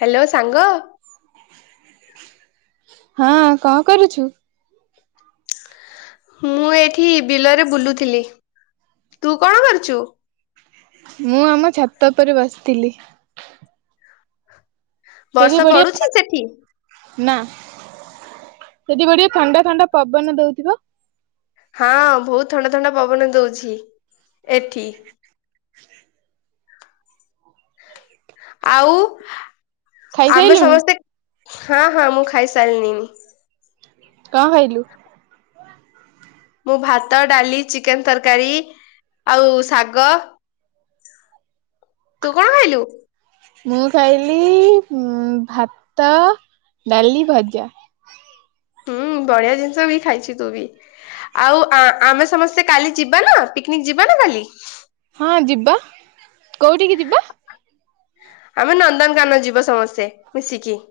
Hello ସାଙ୍ଗ ହଁ କଣ କରୁଛୁ? ମୁଁ ଏଇଠି ବିଲରେ ବୁଲୁଥିଲି ତୁ କଣ କରୁଛୁ? ମୁଁ ଆମ ଛାତ ଉପରେ ବସିଥିଲି। ସେଠି ବର୍ଷା ପଡୁଛି ବଢିଆ ସେଠି ନା ଯଦି ଗୋଟେ ଥଣ୍ଡା ଥଣ୍ଡା ପବନ ଦଉଥିବ। ହଁ ବହୁତ ଥଣ୍ଡା ଥଣ୍ଡା ପବନ ଦଉଛି ଏଠି। ଆଉ ଆମେ ଖାଇସାଇଲୁଣୁ? ସମସ୍ତେ ହଁ ହଁ ମୁଁ ଖାଇସାରିନିଣି। କଣ ଖାଇଲୁ? ମୁଁ ଭାତ ଡାଲି ଚିକେନ ତରକାରୀ ଆଉ ଶାଗ ତୁ କଣ ଖାଇଲୁ? ମୁଁ ଖାଇଲି ଭାତ ଡାଲି ଭଜା। ହୁଁ ବଢିଆ ଜିନିଷ ବି ଖାଇଛିୁ ତୁ ବି। ଆଉ ଆମେ ସମସ୍ତେ କାଲି ଯିବା ନା ପିକନିକ ଯିବା ନା କାଲି। ହଁ ଯିବା କୋଉଠିକି ଯିବା? ଆମେ ନନ୍ଦନକାନ ଯିବ ସମସ୍ତେ ମିଶିକି।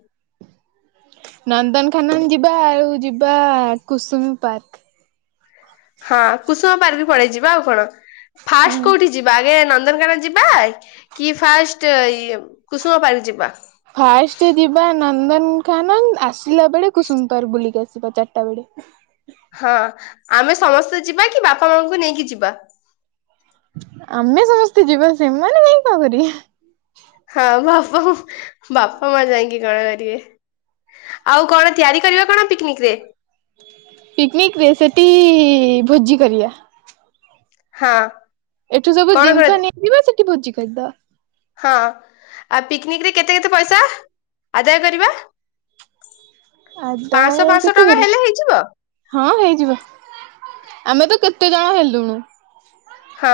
ନନ୍ଦନ ଖାନନ ଯିବା ଆଉ ଯିବା କୁସୁମ ପାର୍କ। ହଁ କୁସୁମ ପାର୍କ ପଳେଇ ଯିବା ଆଉ କଣ ହୁଁ। ଫାଷ୍ଟ କୋଉଠି ଯିବା ଆଗେ ନନ୍ଦନକାନ ଯିବା କି ଫାଷ୍ଟ କୁସୁମା ପାର୍କ ଯିବା। ଫାଷ୍ଟ ଯିବା ନନ୍ଦନ ଖାନନ ଆସିଲା ବେଳେ କୁସୁମ ପାର୍କ ବୁଲିକି ଆସିବା ଚାରିଟା ବେଳେ। ହଁ ଆମେ ସମସ୍ତେ ଯିବା କି ବାପା ମାଙ୍କୁ ନେଇକି ଯିବା। ଆମେ ସମସ୍ତେ ଯିବା ସେମାନୋନେ କାଇହିଁ କଣ କରିବେ। ହଁ ବାପା ବାପା ମା ଯାଇକି କଣ କରିବେ? ଆଉ କଣ ତିଆରି କରିବା କଣ ପିକନିକ ରେ। ପିକନିକ ରେ ସେଠି ଭୋଜି କରିବା। ହଁ। ଏଠୁ ସବୁ କଣ କଣ ଜିନିଷ ନେଇଯ ବା ସେଠି ଭୋଜି କରିଦବା। ହଁ ଆ ପିକନିକ ରେ କେତେ କେତେ ପଇସା ଆଦାୟ କରିବା। ପାଞ୍ଚଶହ ଆଦାୟ ପାଞ୍ଚଶହ କେତେ ଟଙ୍କା କରିବା? ହେଲେ ହେଇଯିବ। ହଁ ହେଇଯିବ ଆମେ ତ କେତେ ଜଣ ହେଲୁଣି। ହଁ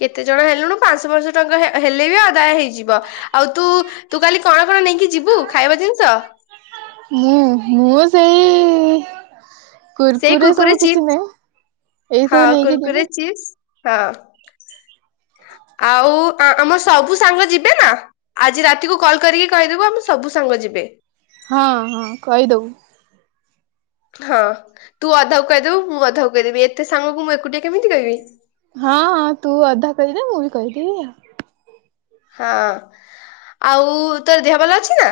କେତେ ଜଣ ହେଲୁଣିୁ ପାଞ୍ଚଶ ପାଞ୍ଚଶହ ଟଙ୍କା ହେଲେ ବି ଅଦାୟ ହେଇଯିବ। ଆଉ ତୁ ତୁ କାଲି କଣ କଣ ନେଇକି ଯିବୁ ଖାଇବା ଜିନିଷ। ମୁଁ ମୁଁ ସେଇ ସେଇ କୁର୍କୁରେ ସବୁ ଚିପ୍ସ କିଛି ନହିଁ ଏଇ ସବୁ ନେଇକି ଯିବି। ଚି୍ [unintelligible] ହଁ ଆଉ ଆମ ସବୁ ସାଙ୍ଗ ଯିବେ ନା। ଆଜି ରାତିକୁ କଲ୍ କରିକି କହିଦେବୁ ଆମେ ସବୁ ସାଙ୍ଗ ଯିବେ। ହଁ ହଁ କହିଦବୁ। ହଁ ତୁ ଅଧା କ କହିଦେବୁ ମୁଁ ଅଧା କ କହିଦେବି ଏତେ ସାଙ୍ଗକୁ ମୁଁ ଏକୁଟିଆ କେମିତି କହିବି। ହଁ ହଁ ତୁ ଅଧା କହିଦେ ମୁଁ ବି କହିଦେବି। ହଁ ଆଉ ତୋ ଦେହ ଭଲ ଅଛି ନା।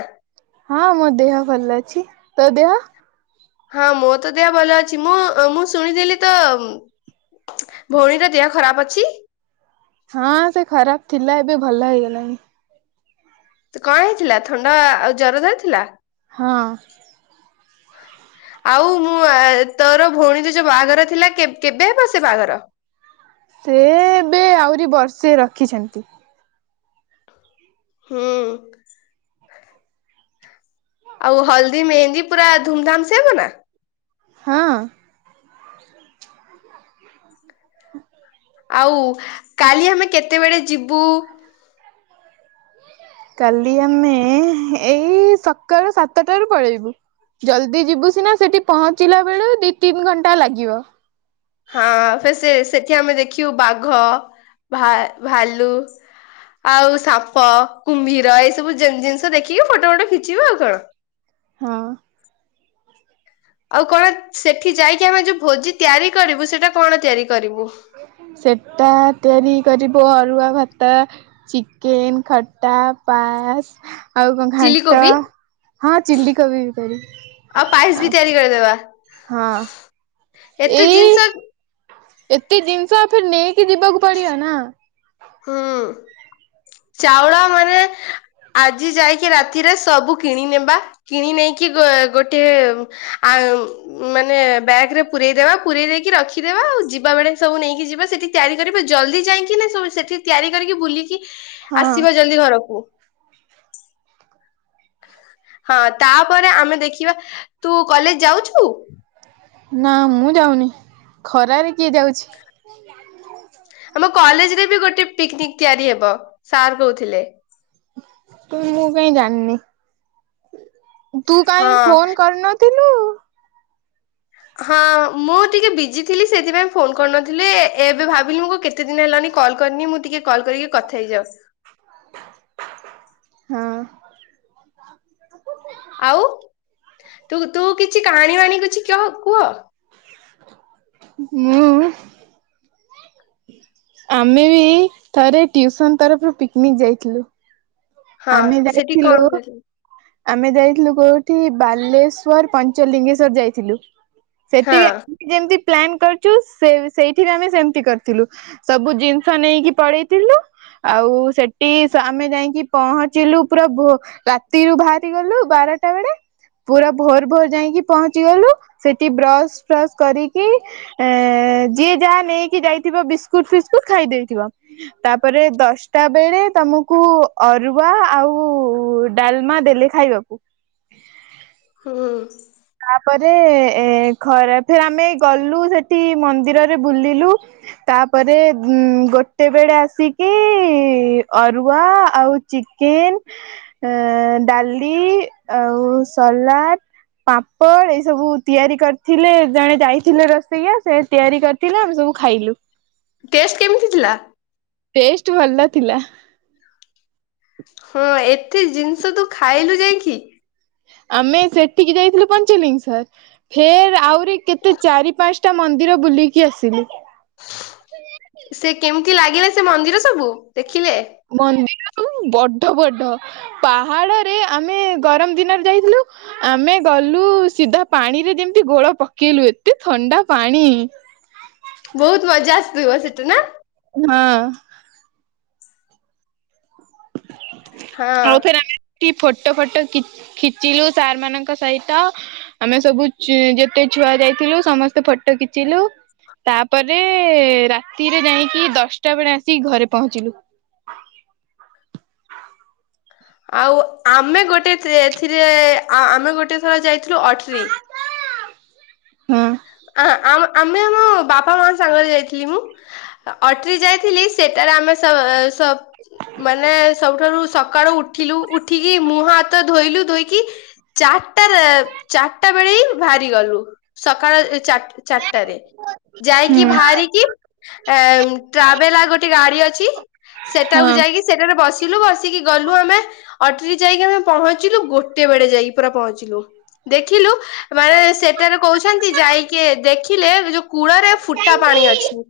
ହଁ ମୋ ଦେହ ଭଲ ଅଛି ତୋ ଦେହ। ହଁ ମୋ ତ ଦେହ ଭଲ ଅଛି ମୁଁ ମୁଁ ଶୁଣିଥିଲି ତ ଭଉଣୀର ଦେହ ଖରାପ ଅଛି। ହଁ ସେ ଖରାପ ଥିଲା ଏବେ ଭଲ ହେଇଗଲାଣି। ତ କଣ ହେଇଥିଲା ଥଣ୍ଡା ଆଉ ଜର ଧରିଥିଲା। ହଁ। [unintelligible] ଆଉ ମୁଁ ତୋର ଭଉଣୀ ତ ଯୋଉ ବାହାଘର ଥିଲା କେବେ ହେବ ସେ ବାହାଘର। ସେ ଏବେ ଆହୁରି ବର୍ଷେ ରଖିଛନ୍ତି। ହୁଁ। ଆଉ ହଳଦୀ ମେହେନ୍ଦୀ ପୁରା ଧୁମ୍ ଧାମ୍ ସେ ହବ ନା? ହଁ। [inaudible] ଆଉ କାଲି ଆମେ କେତେବେଳେ ଯିବୁ? କାଲି ଆମେ ଏଇ ସକାଳୁ ସାତଟାରୁ ପଳେଇବୁ। ଜଲ୍ଦି ଯିବୁ ସିନା ସେଠି ପହଞ୍ଚିଲା ବେଳୁ ଦି ତିନି ଘଣ୍ଟା ଲାଗିବ। ହଁ ଫେର ସେ ସେ ସେଠି ଆମେ ଦେଖିବୁ। ବାଘ, ଭା ଭାଲୁ। ଆଉ ସାପ, କୁମ୍ଭୀର ଏଇ ସବୁ ଜିନି ଜିନିଷ ଦେଖିକି ଫଟୋ ଫଟ ଖିଚିବ ଆଉ କଣ। ହଁ। ଆଉ କଣ ସେଠି ଯାଇକି ଆମେ ଯୋଉ ଭୋଜି ତିଆରି କରିବୁ। ସେଇଟା କଣ ତିଆରି କରିବୁ? ସେଟା ତିଆରି କରିବ। ଅରୁଆ ଭାତ ଚିକେନ, ଖଟା, ପାସ୍। ଆଉ କଣ ଚିଲି ଘାଣ୍ଟ। କୋବି ହଁ ଚିଲି କୋବି ବି କରିବି। ଆଉ ଦେଇଦବା। ହଁ ଏଇ ଜିନିଷ ଏତେ ଜିନିଷ ଆ ଫେର୍ ନେଇକି ଯିବାକୁ ପଡ଼ିବ ନା। ହୁଁ। ଚାଉଳ ମାନେ ଆଜି ଜାଇକି ରାତିରେ ସବୁ କିଣି ନେବା। କିଣି ନେଇକି ଗୋ ଗୋଟେ ଆ ମାନେ ବ୍ୟାଗ୍ ରେ ପୁରରେଇଦବା ପୁରରେଇ ଦେଇକି ରଖିଦେବା ଆଉ। ଯିବା ବେଳେ ବି ସବୁ ନେଇକି ଯିବା। ସେଠି ତିଆରି କରିବା। ଜଲ୍ଦି ଯାଇକି ନା ସବୁ ସେଠି ତିଆରି କରିକି। ବୁଲିକି ହଁ ଆସିବା ଜଲ୍ଦି ଘରକୁ ହଁ ତାପରେ ଆମେ ଦେଖିବା। ତୁ କଲେଜ ଯାଉଛୁ? ନା ମୁଁ ଯାଉନି। ଖରାରେ କିଏ ଯାଉଛି। [inaudible] ଆମ କଲେଜ୍ ରେ ବି ଗୋଟେ ପିକ୍ନିକ୍ ତିଆରି ହବ ସାର୍ କହୁଥିଲେ [inaudible] ମୁଁ କାଇଁ ଜାଣିନେଇଁ। [inaudible] ତୁ ହଁ କାଇଁ ଫୋନ୍ କରିନ ଥିଲୁ ହଁ ମୁଁ ଟିକେ ବିଜି ଥିଲି ସେଥିପାଇଁ ଫୋନ୍ କରିନଥିଲି। ଏବେ ଭାବିଲି ମୁଁ କେତ୍ କେତେଦିନ ହେଲାଣି କଲ୍ କରିନି ମୁଁ ଟିକେ କଲ୍ କରିକି କଥା ହେଇଯାଅ। [unintelligible] ହଁ [unintelligible] ଆଉ? ତୁ କିଛି କାହାଣୀ ବାହାଣି କିଛି କହ କୁହ। [unintelligible] ମୁଁ? ଆମେ ବି ଥରେ ଟ୍ୟୁସନ୍ ତରଫରୁ ପିକ୍ ନିକ୍ ଯାଇଥିଲୁ। ହଁ ଆମେ ସେଠି ଯାଇଥିଲୁ କଣ କରିଥିଲେ? ଆମେ ଯାଇଥିଲୁ କୋଉଠି? ବାଲେଶ୍ଵର ପାଞ୍ଚଲିଙ୍ଗେଶ୍ଵର ଯାଇଥିଲୁ ସେଠି ହଁ ବି ଆମେ ଯେମତି ପ୍ଲାନ୍ କରିଛୁ। ସେ ସେଇଠିରେ ଆମେ ସେମତି କରିଥିଲୁ। ସବୁ ଜିନିଷ ନେଇକି ପଳେଇଥିଲୁ। ଆଉ ସେଠି ସା ଆମେ ଯାଇକି ପହଞ୍ଚିଲୁ। ପୁରା ଭୋ ରା ତିରୁ ଭାହାରି ଗଲୁ ବାରଟା ବେଳେ। ପୁରା ଭୋର୍ ଭୋର୍ ଯାଇକି ପହଞ୍ଚି ଗଲୁ। ସେଠି ବ୍ରସ୍ ଫ୍ରସ୍ କରିକି ଏଁ ଯିଏ ଯାହା ନେଇକି ଯାଇଥିବ। ବିସ୍କୁଟ୍ ଫିସ୍କୁଟ୍ ଖାଇ ଦେଇଥିବ। ତାପରେ ଦଶଟା ବେଳେ ତମକୁ ଅରୁଆ ଆଉ ଡାଲ୍ମା ଦେଲେ ଖାଇବାକୁ? ହୁଁ। ତାପରେ, ଏ ଖରାଫ୍ ଆମେ ଗଲୁ ସେଠି ମନ୍ଦିରରେ ବୁଲିଲୁ। ତାପରେ ଉଁ ଗୋଟେ ବେଳେ ଆସିକି ଅରୁଆ ଆଉ ଚିକେନ୍, ଅଁ ଡାଲି, ଆଉ ସଲାଡ଼ ପାମ୍ପଡ, ଏଇ ସବୁ ତିଆରି କରିଥିଲେ। ଜଣେ ଯାଇଥିଲେ ରସ୍ ରୋସେଇଆ, ସେ ତିଆରି କରିଥିଲା ଆମେ ସବୁ ଖାଇଲୁ। ଟେଷ୍ଟ୍ କେମିତି ଥିଲା? ଟେଷ୍ଟ୍ ଭଲ ଥିଲା। ହଁ, ଏଠି ଜିନିଷ ତୁ ଖାଇଲୁ ଯାଇକି। ଆମେ ସେଠିକି ଯାଇଥିଲୁ ପଞ୍ଚ ଲିଙ୍ଗେଶ୍ୱର ଫେର୍ ଆହୁରି କେତେ ଚାରି, ପାଞ୍ଚଟା ମନ୍ଦିର ବୁଲିକି ଆସିଲୁ। ସେ କେମିତି ଲାଗିଲା ସେ ମନ୍ଦିର ସବୁ, ଦେଖିଲେ? ବହୁତୁ ବଡ ବଡ ପାହାଡରେ ଆମେ ଗରମ ଦିନରେ ଯାଇଥିଲୁ ଆମେ ଗଲୁ ସିଧା ପାଣିରେ ଯେମିତି ଗୋଡ ପକେଇଲୁ, ଏତେ ଥଣ୍ଡା ପାଣି। ବହୁତ୍ ମଜା ଆସିଥିବ ସେଠେ, ନା? ହଁ। ହଁ ଆଉ ଫେର ଆମେ ସେଠି ଫଟୋ ଫଟୋ ଖି ଖିଚିଲୁ ସାର୍ ମାନଙ୍କ ସହିତ ଆମେ ସବୁ ଯେତେ ଛୁଆ ଯାଇଥିଲୁ ସମସ୍ତେ ଫଟୋ ଖିଚିଲୁ। ତାପରେ ରାତିରେ ଯାଇଁକି ଦଶଟା ବେଳେ ଆସିକି ଘରେ ପହଞ୍ଚିଲୁ। ଆଉ ଆମେ ଗୋଟେ ଏଥି ଏଥିରେ ଆମେ ଗୋଟେ ଥର ଯାଇଥିଲୁ ଅଟ୍ରି। ହୁଁ ଆ ଆ ଆମେ ଆମ ବାପା ମା ସାଙ୍ଗରେ ଯାଇଥିଲି ମୁଁ। ଅଟରି ଯାଇଥିଲି ସେଟାରେ ଆମେ ସ ସବ ମାନେ ସବୁଠାରୁ ସକାଳୁ ଉଠ ଉଠିଲୁ ଉଠିକି ମୁହଁ ହାତ ଧୋଇଲୁ। ଧୋଇକି ଚାରିଟା ଚାରିଟା ବେଳେ ହିଁ ବାହାରି ଗଲୁ ସକାଳ ଚାର ଚାରଟାରେ। ଯାଇକି ହୁଁ। ବାହାରିକି, ଏ ଟ୍ରାଭେଲ ଆଉ ଗୋଟେ ଗାଡି ଅଛି ସେଟାକୁ ହଁ। ଯାଇକି ସେଟାରେ ବସିଲୁ, ବସିକି ଗଲୁ ଆମେ। ଅଟ୍ରି ଯାଇକି ଆମେ ପହଞ୍ଚିଲୁ। ଗୋଟେ ବେଳେ ଯାଇକି ପୁରା ପହଞ୍ଚିଲୁ। ଦେଖିଲୁ। ମାନେ ସେଟାରେ କହୁଛନ୍ତି ଯାଇକି ଦେଖିଲେ ଯୋଉ କୂଳରେ ଫୁଟା ପାଣି ଅଛି।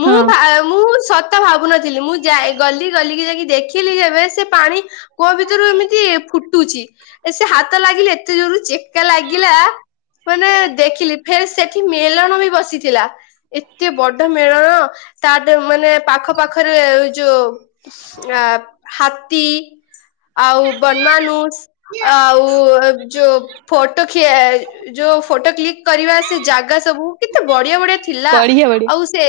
ମୁଁ ହଁ ଭା ମୁଁ ସତ ତ ଭାବୁନଥିଲି। ମୁଁ ଯାଇ ଗଲି ଗଲିକି ଯାଇକି ଦେଖିଲି ଯେବେ ସେ ପାଣି କୁଅ ଭିତରୁ ଏମିତି ଫୁଟୁଛି। ଏ ସେ ହାତ ଲାଗିଲେ ଏତେ ଜୋର ଚେକା ଲାଗିଲା ମାନେ ଦେଖିଲି, ଫେର ସେଠି ମେଲଣ ବି ବସିଥିଲା। ଏତେ ବଡ ମେଳଣ ତା ମାନେ ପାଖ ପାାଖରେ ଯୋଉ ଆ ହାତୀ, ଆଉ ବନମାନୁସ, ଆଉ ଯୋଉ ଫଟୋ ଯୋଉ ଖିଆ ଫଟୋ କ୍ଲିକ କରିବା ସେ ଜାଗା ସବୁ କେତେ ବଢିଆ ବଢିଆ ଥିଲା। ବଢିଆ ବଢିଆ ଆଉ ସିଏ,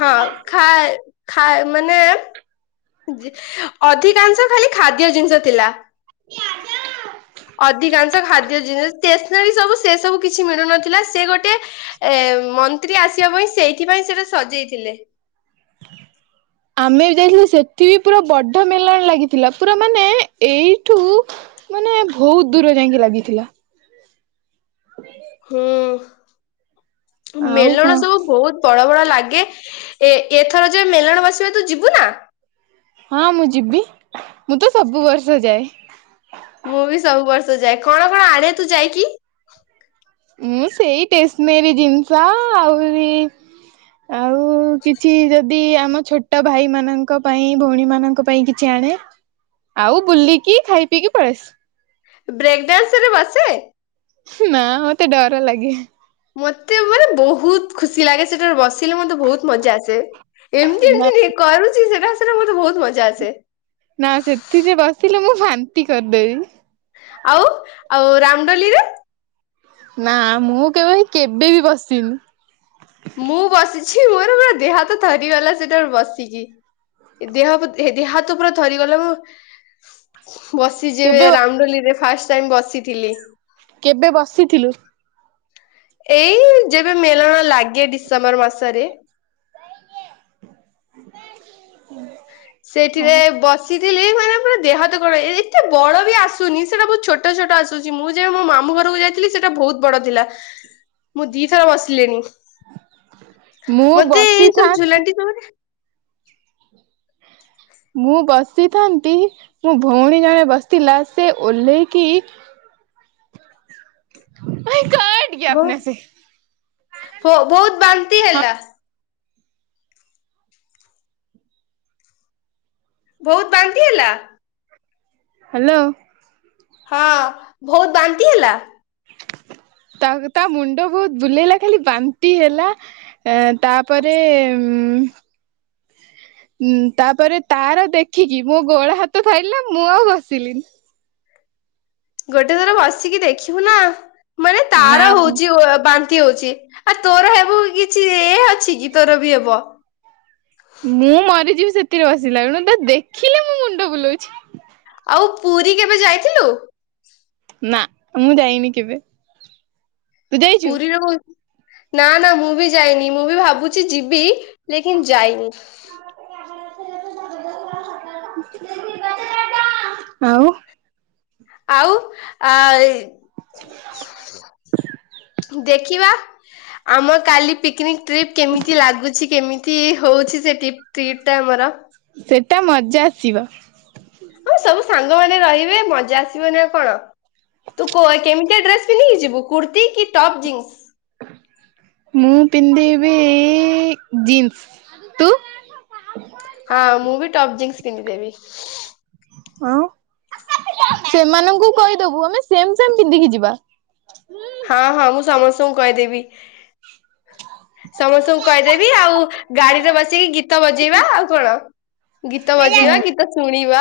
ହଁ ଖାଏ ଖାଏ ମାନେ ଅଧିକାଂଶ ଖାଲି ଖାଦ୍ୟ ଜିନିଷ ଥିଲା। ଅଧିକାଂଶ ଖାଦ୍ୟ ଜିନିଷ, ଷ୍ଟେସନାରୀ ସବୁ ସେ ସବୁ କିଛି ମିଳୁନଥିଲା। ସେ ଗୋଟେ ଏ ମନ୍ତ୍ରୀ ଆସିବା ପାଇଁ ସେଇଥି ପାଇଁ ସେଇଟା ସଜେଇଥିଲେ। ଆମେ ବି ଯାଇଥିଲୁ ସେଠି ବି ପୁରା ବଡ଼ ମେଲାଣ ଲାଗିଥିଲା। ପୁରା ମାନେ ଏଇଠୁ ମାନେ ବହୁତ ଦୂର ଯାଇଁକି ଲାଗିଥିଲା। ହଁ। [unintelligible] ହୁଁ, ଆଉ ମେଲଣ କଣ ସବୁ ବହୁତ ବଡ ବଡ ଲାଗେ। ଏ ଏଥର ଯେ ମେଲଣ ବସିବ ତୁ ଯିବୁ ନା? ହଁ, ମୁଁ ଯିବି। ମୁଁ ତ ସବୁ ବର୍ଷ ଯାଏ। ମୁଁ ବି ସବୁ ବର୍ଷ ଯାଏ। କଣ କଣ ଆଣେ ତୁ ଯାଇକି? ଉଁ ସେଇ ଟେସନେରି ଜିନିଷ, ଆହୁରି ଆଉ କିଛି ଯଦି ଯଦି ଆମ ଛୋଟ ଭାଇମାନାନଙ୍କ ପାଇଁ, ଭଉଣୀ ମାନଙ୍କ ପାଇଁ କିଛି ଆଣେ ଆଉ ବୁଲିକି, ଖାଇ ପିଇକି, ପଳେଇ ଆସେ। ବ୍ରେକ୍ ଡ୍ୟାନ୍ସ ରେ ବସେ? ନା, ମତେ ଡର ଲାଗେ। ମତେ ମାନେ ବହୁତ ଖୁସି ଲାଗେ, ସେଠାରେ ବସିଲେ ମତେ ବହୁତ ମଜା ଆସେ। ଏମିତି ନା ଏମିତି ଯିଏ କରୁଛି, ସେଠା ସେଠା ମତେ ବହୁତ ମଜା ଆସେ। ନା, ସେଥିରେ ବସିଲେ ମୁଁ ବାନ୍ତି କରିଦେବି। ଆଉ, ଆଉ ରାମ ଦୋଲି ରେ? ନା, ମୁଁ କେବେ କେବେ ବି ବସିନି। ମୁଁ ବସିଛି, ମୋର ପୁରା ଦେହ ହାତ ଥରିଗଲା ସେଟା ବସିକି। ଦେହ ଦେହ ହାତ ପୁରା ଧରିଗଲା। ମୁଁ ବସିଯିବେ, କେବେ ରାମ ଦୋଲିରେ ଫାଷ୍ଟ ଟାଇମ ବସିଥିଲି। କେବେ ବସିଥିଲୁ? ଏଇ ଯେବେ ମେଳଣ ଲାଗେ ଡିସେମ୍ବର ମାସରେ। [inaudible] ସେଥିରେ ଆଉ ବସିଥିଲି, ମାନେ ପୁରା ଦେହ ହାତ କଣ ହେଇଯାଏ। ଏତେ ବଡ ବି ଆସୁନି, ସେଇଟା ବହୁତ ଛୋଟ ଛୋଟ ଆସୁଛି, ମୁଁ ଯେବେ ମୋ ମାମୁ ଘରକୁ ଯାଇଥିଲି ଲି, ସେଟା ବହୁତ ବଡ ଥିଲା। ମୁଁ ଦି ଥର ବସିଲିଣି, ମୁଁ ମତେ ଏଇ ସବୁ ବସିଥାନ୍ତି ଝୁଲାଣ୍ଟି ତମରେ ମୁଁ ବସିଥାନ୍ତି, ମୋ ଭଉଣୀ ଜଣେ ବସିଥିଲା, ସେ ଓହ୍ଲେଇକି ଭାଇ କାଟ ଗୟା ଅପନେ ସେ [unintelligible] ବହୁତ ବାନ୍ତି ହେଲା, ବହୁତ ବାନ୍ତି ହେଲା? ହାଲୋ ହଁ, ବହୁତ ବାନ୍ତି ହେଲା? ତା, ତା ମୁଣ୍ଡ ବହୁତ ବୁଲେଇଲା ଖାଲି ବାନ୍ତି ହେଲା, ଏ ତାପରେ ଉଁ ଉଁ, ତାପରେ ତାର ଦେଖିକି ମୋ ଗୋଡ ହାତ ଥରିଲା, ମୁଁ ଆଉ ବସିଲିନି। ଗୋଟେ ଥର ବସିକି ଦେଖିବୁ ନା? ମାନେ ନା ତାର ହଉଛି ବା ନ୍ତି ହଉଛି। ଆଉ ତୋର ହେବ କିଛି ଏ ଅଛି କି ତୋର ବି ହେବ? ମୁଁ ମରିଯିବି ସେଥିରେ ବସିଲା ବେଳକୁ, ତାକୁ ଦେଖିଲେ ମୋ ମୁଣ୍ଡ ବୁଲଉଛି। ଆଉ ପୁରୀ କେବେ ଯାଇଥିଲୁ? ନା, ମୁଁ ଯାଇନି କେବେ। ଯାଇଛୁ? ପୁରୀରୁ, ନା, ନା, ମୁଁ ବି ଯାଇନି। ମୁଁ ବି ଭାବୁଛି ଯିବି। ଲେକିନ୍ ଯାଇନି। [unintelligible] ଆଉ ଆଉ, ଆ, ଇ [inaudible] ଦେଖିବା ଆମ କାଲି ପିକନିକ ଟ୍ରିପ୍ କେମିତି ଲାଗୁଛି କେମିତି ହଉଛି ସେ ଟିପ ଟ୍ରିପ୍ଟ ଟା ଆମର। ଆମ ସେଟା ମଜା ଆସିବ। ସବୁ ସାଙ୍ଗମାନେ ରହିବେ ମଜା ଆସିବ ନା ଆଉ କଣ? ତୁ କୋ କେମିତିଆ ଡ୍ରେସ ପିନ୍ଧିକି ଯିବୁ କୁର୍ତ୍ତି କି ଟପ୍ ଜିନ୍ସ। ମୁଁ ପିନ୍ଧହିବି ଜିନ୍ସ ତୁ? ହଁ ମୁଁ ବି ଟପ୍ ଜିନ୍ସ ପିନ୍ଧି ଦେବି। ଆଉ ସେମାନଙ୍କୁ କହିଦବୁ ଆମେ ସେମ ସେମ ପିନ୍ଧିକି ଯିବା। ହଁ ହଁ ମୁଁ ସମସ୍ତଙ୍କୁ କହିଦେବି। ସମସ୍ତଙ୍କୁ କହିଦେବି ଆଉ ଗାଡିରେ ବସିକି ଗୀତ ବଜେଇବା ଆଉ କଣ। ଗୀତା ବଜେଇବା ଗି ତ ଶୁଣିବା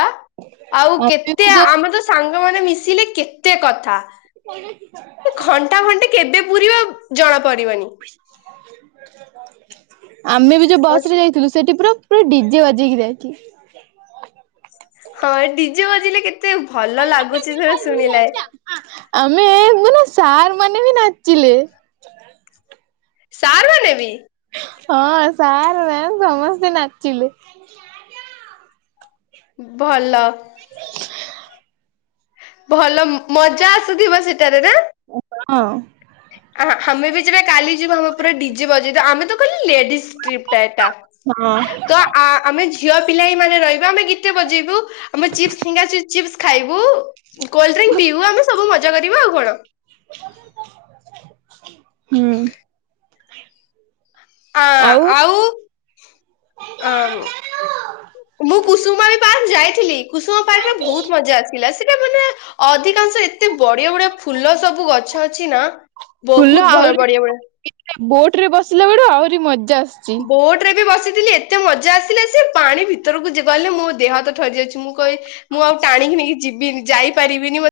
ଆଉ ଆମେ ବି କେତେ ଯୋଉ ଆମେ ତ ସାଙ୍ଗମାନେେ ମିଶିଲେ କେତେ କଥା। [unintelligible] ଟା ଘଣ୍ଟେ କେବେ ପୁରୀ ବ ଜଣାପଡିବନି। ଆମେ ବି ଯୋଉ ବସ ରେ ଯାଇଥିଲୁ ସେଠି ପୁରା ପୁରା ଡିଜେ ବାଜେଇକି ଯାଇଥିଲି। ହଁ ଡିଜେ ବଜେଇଲେ କେତେ ଭଲ ଲାଗୁଛି ସେ ଶୁଣିଲା ଆମେ ମାନେ ସାର୍ ମାନେ ବି ନାଚିଲେ। ସାର ମାନେ ବି ହଁ ସାର୍ ମ୍ୟାମ ସମସ୍ତେ ନାଚିଲେ। ଭଲ। ଭଲ ମଜା ଆସୁଥିବ ସେଟାରେ ନା। ହଁ। ଆ ଆମେ ବି ଯେବେ କାଲି ଯିବା ଆମେ ପୁରା ଡିଜେ ବଜେଇ ଆମେ ତ କହିଲେ ଲେଡିଜ ଟ୍ରିପ୍ ଟା ଏଟା। ହଁ। ତ ଆମେ ଝିଅ ପିଲା ହ ମାନେ ରହିବୁ ଆମେ ଗୀତେ ବଜେଇବୁ ଆମେ ଚିପ୍ସ ଫିଙ୍ଗର ଚିପ୍ସ ଖାଇବୁ କୋଲଡ୍ରିଙ୍କ୍ ପିଇବୁ ଆମେ ସବୁ ମଜା କରିବୁ ଆଉ କଣ? ହୁଁ। ଆ ଆଉ। ଆଉ ଅ ମୁଁ କୁସୁମ ବିୀ ପାର୍କ ଯାଇଥିଲି। କୁସୁମ ପାର୍କରେ ବହୁତ ମଜା ଆଥିଲା ସେଇଟା ମାନେ ଅଧିକାଂଶ ଏତେ ବଢିଆ ବଢିଆ ଫୁଲ ସବୁ ଗଛ ଅଛି ନା ଫୁଲ ବହୁତ ଭଲ ଆହୁରି ବଢିଆ ବଢିଆ ବୋଟରେ ବସିଲା ବେଳୁ ଆହୁରି ମଜା ଆସି ବୋଟ ରେ ବି ବସିଥିଲି। ଏତେ ମଜା ଆସିଲା ସେ ପାଣି ଭିତରକୁ ଯ ଗହଲେ ମୋ ଦେହ ହାତ ଠରିଯାଉଛି ମୁଁ କହିବି ମୁଁ ଆଉ ଟାଣିକି ନେଇକି ଯିବିନି ଯାଇପାରିବିନି ମତେ